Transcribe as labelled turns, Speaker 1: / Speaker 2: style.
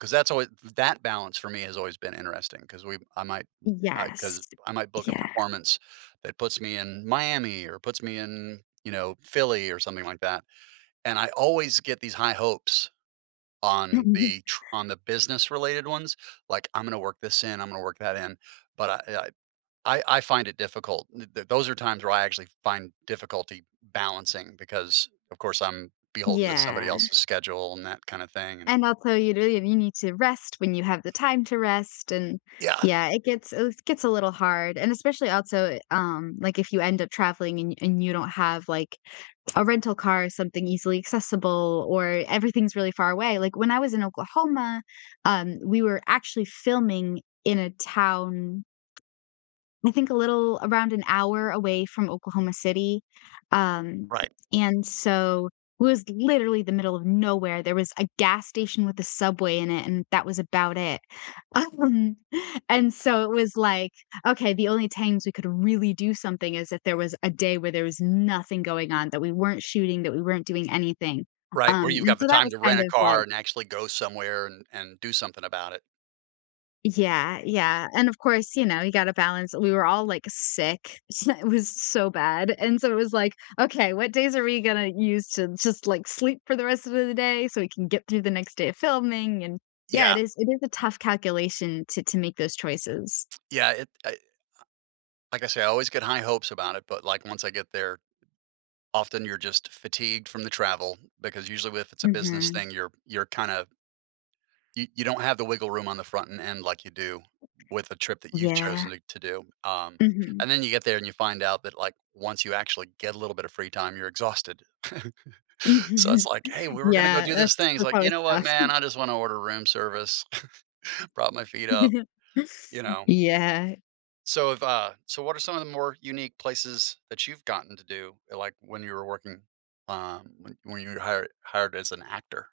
Speaker 1: 'Cause that's alway th that balance for me, has always been interesting, 'cause we I might uh,
Speaker 2: Yes.
Speaker 1: 'cause I might book a
Speaker 2: Yeah.
Speaker 1: performance, that puts me in Miami, or puts me in, you know, Philly, or something like that. And I always get these high hopes on
Speaker 2: Mhm.
Speaker 1: the tr on the business related ones, like, "I'm gonna work this in, I'm gonna work that in," but I eh, I I I find it difficult. Th th those are times where I actually find difficulty balancing because, of course, I'm beholden to somebody
Speaker 2: Yeah.
Speaker 1: else's schedule, and that kinda thing, and
Speaker 2: And, also, you really you need to rest when you have the time to rest. And,
Speaker 1: Yeah.
Speaker 2: yeah, it gets uh, it gets a little hard, and especially also, um, like, if you end up traveling, and y and you don't have, like, a rental car or something easily accessible, or everything's really far away. Like, when I was in Oklahoma, um, we were actually filming in a town I think, a little around an hour away from Oklahoma City, um,
Speaker 1: Right.
Speaker 2: and so, was literally the middle of nowhere. There was a gas station with a Subway in it, and that was about it. Um, and so, it was like, "Okay, the only times we could really do something is if there was a day where there was nothing going on, that we weren't shooting, that we weren't doing anything."
Speaker 1: Right,
Speaker 2: Um,
Speaker 1: where you've
Speaker 2: and
Speaker 1: got the
Speaker 2: so, that
Speaker 1: time
Speaker 2: was
Speaker 1: to
Speaker 2: kind
Speaker 1: rent a
Speaker 2: of
Speaker 1: car,
Speaker 2: like
Speaker 1: and actually go somewhere and and do something about it.
Speaker 2: Yeah, yeah, and, of course, you know, you gotta balance We were all, like, sick, so, it was so bad, and so it was like, "Okay, what days are we gonna use to just, like, sleep for the rest of the d day, so we can get through the next day of filming." And, yeah, it
Speaker 1: Yeah.
Speaker 2: is it is a tough calculation to to make those choices.
Speaker 1: Yeah, it I uh, like I say, I always get high hopes about it, but, like, once I get there, often you're just fatigued from the travel, because usually with it's a business
Speaker 2: Mhm.
Speaker 1: thing, you're you're kinda y you don't have the wiggle room on the front end, like you do, with a trip that you've
Speaker 2: Yeah.
Speaker 1: chosen, eh, to do. Um,
Speaker 2: Mhm.
Speaker 1: and then you get there and you find out that like once you actually get a little bit of free time, you're exhausted. So it's
Speaker 2: Mhm,
Speaker 1: like, "Hey, we were gonna go
Speaker 2: yeah.
Speaker 1: do this
Speaker 2: That's
Speaker 1: thing," it's
Speaker 2: that's
Speaker 1: like, "You
Speaker 2: always
Speaker 1: know what,
Speaker 2: best.
Speaker 1: man? I just wanna order room service, prop my feet up, you know?"
Speaker 2: Yeah.
Speaker 1: So if, uh, so what are some of the more unique places that you've gotten to do, eh, like when you were working, um, when when you were hired hired as an actor?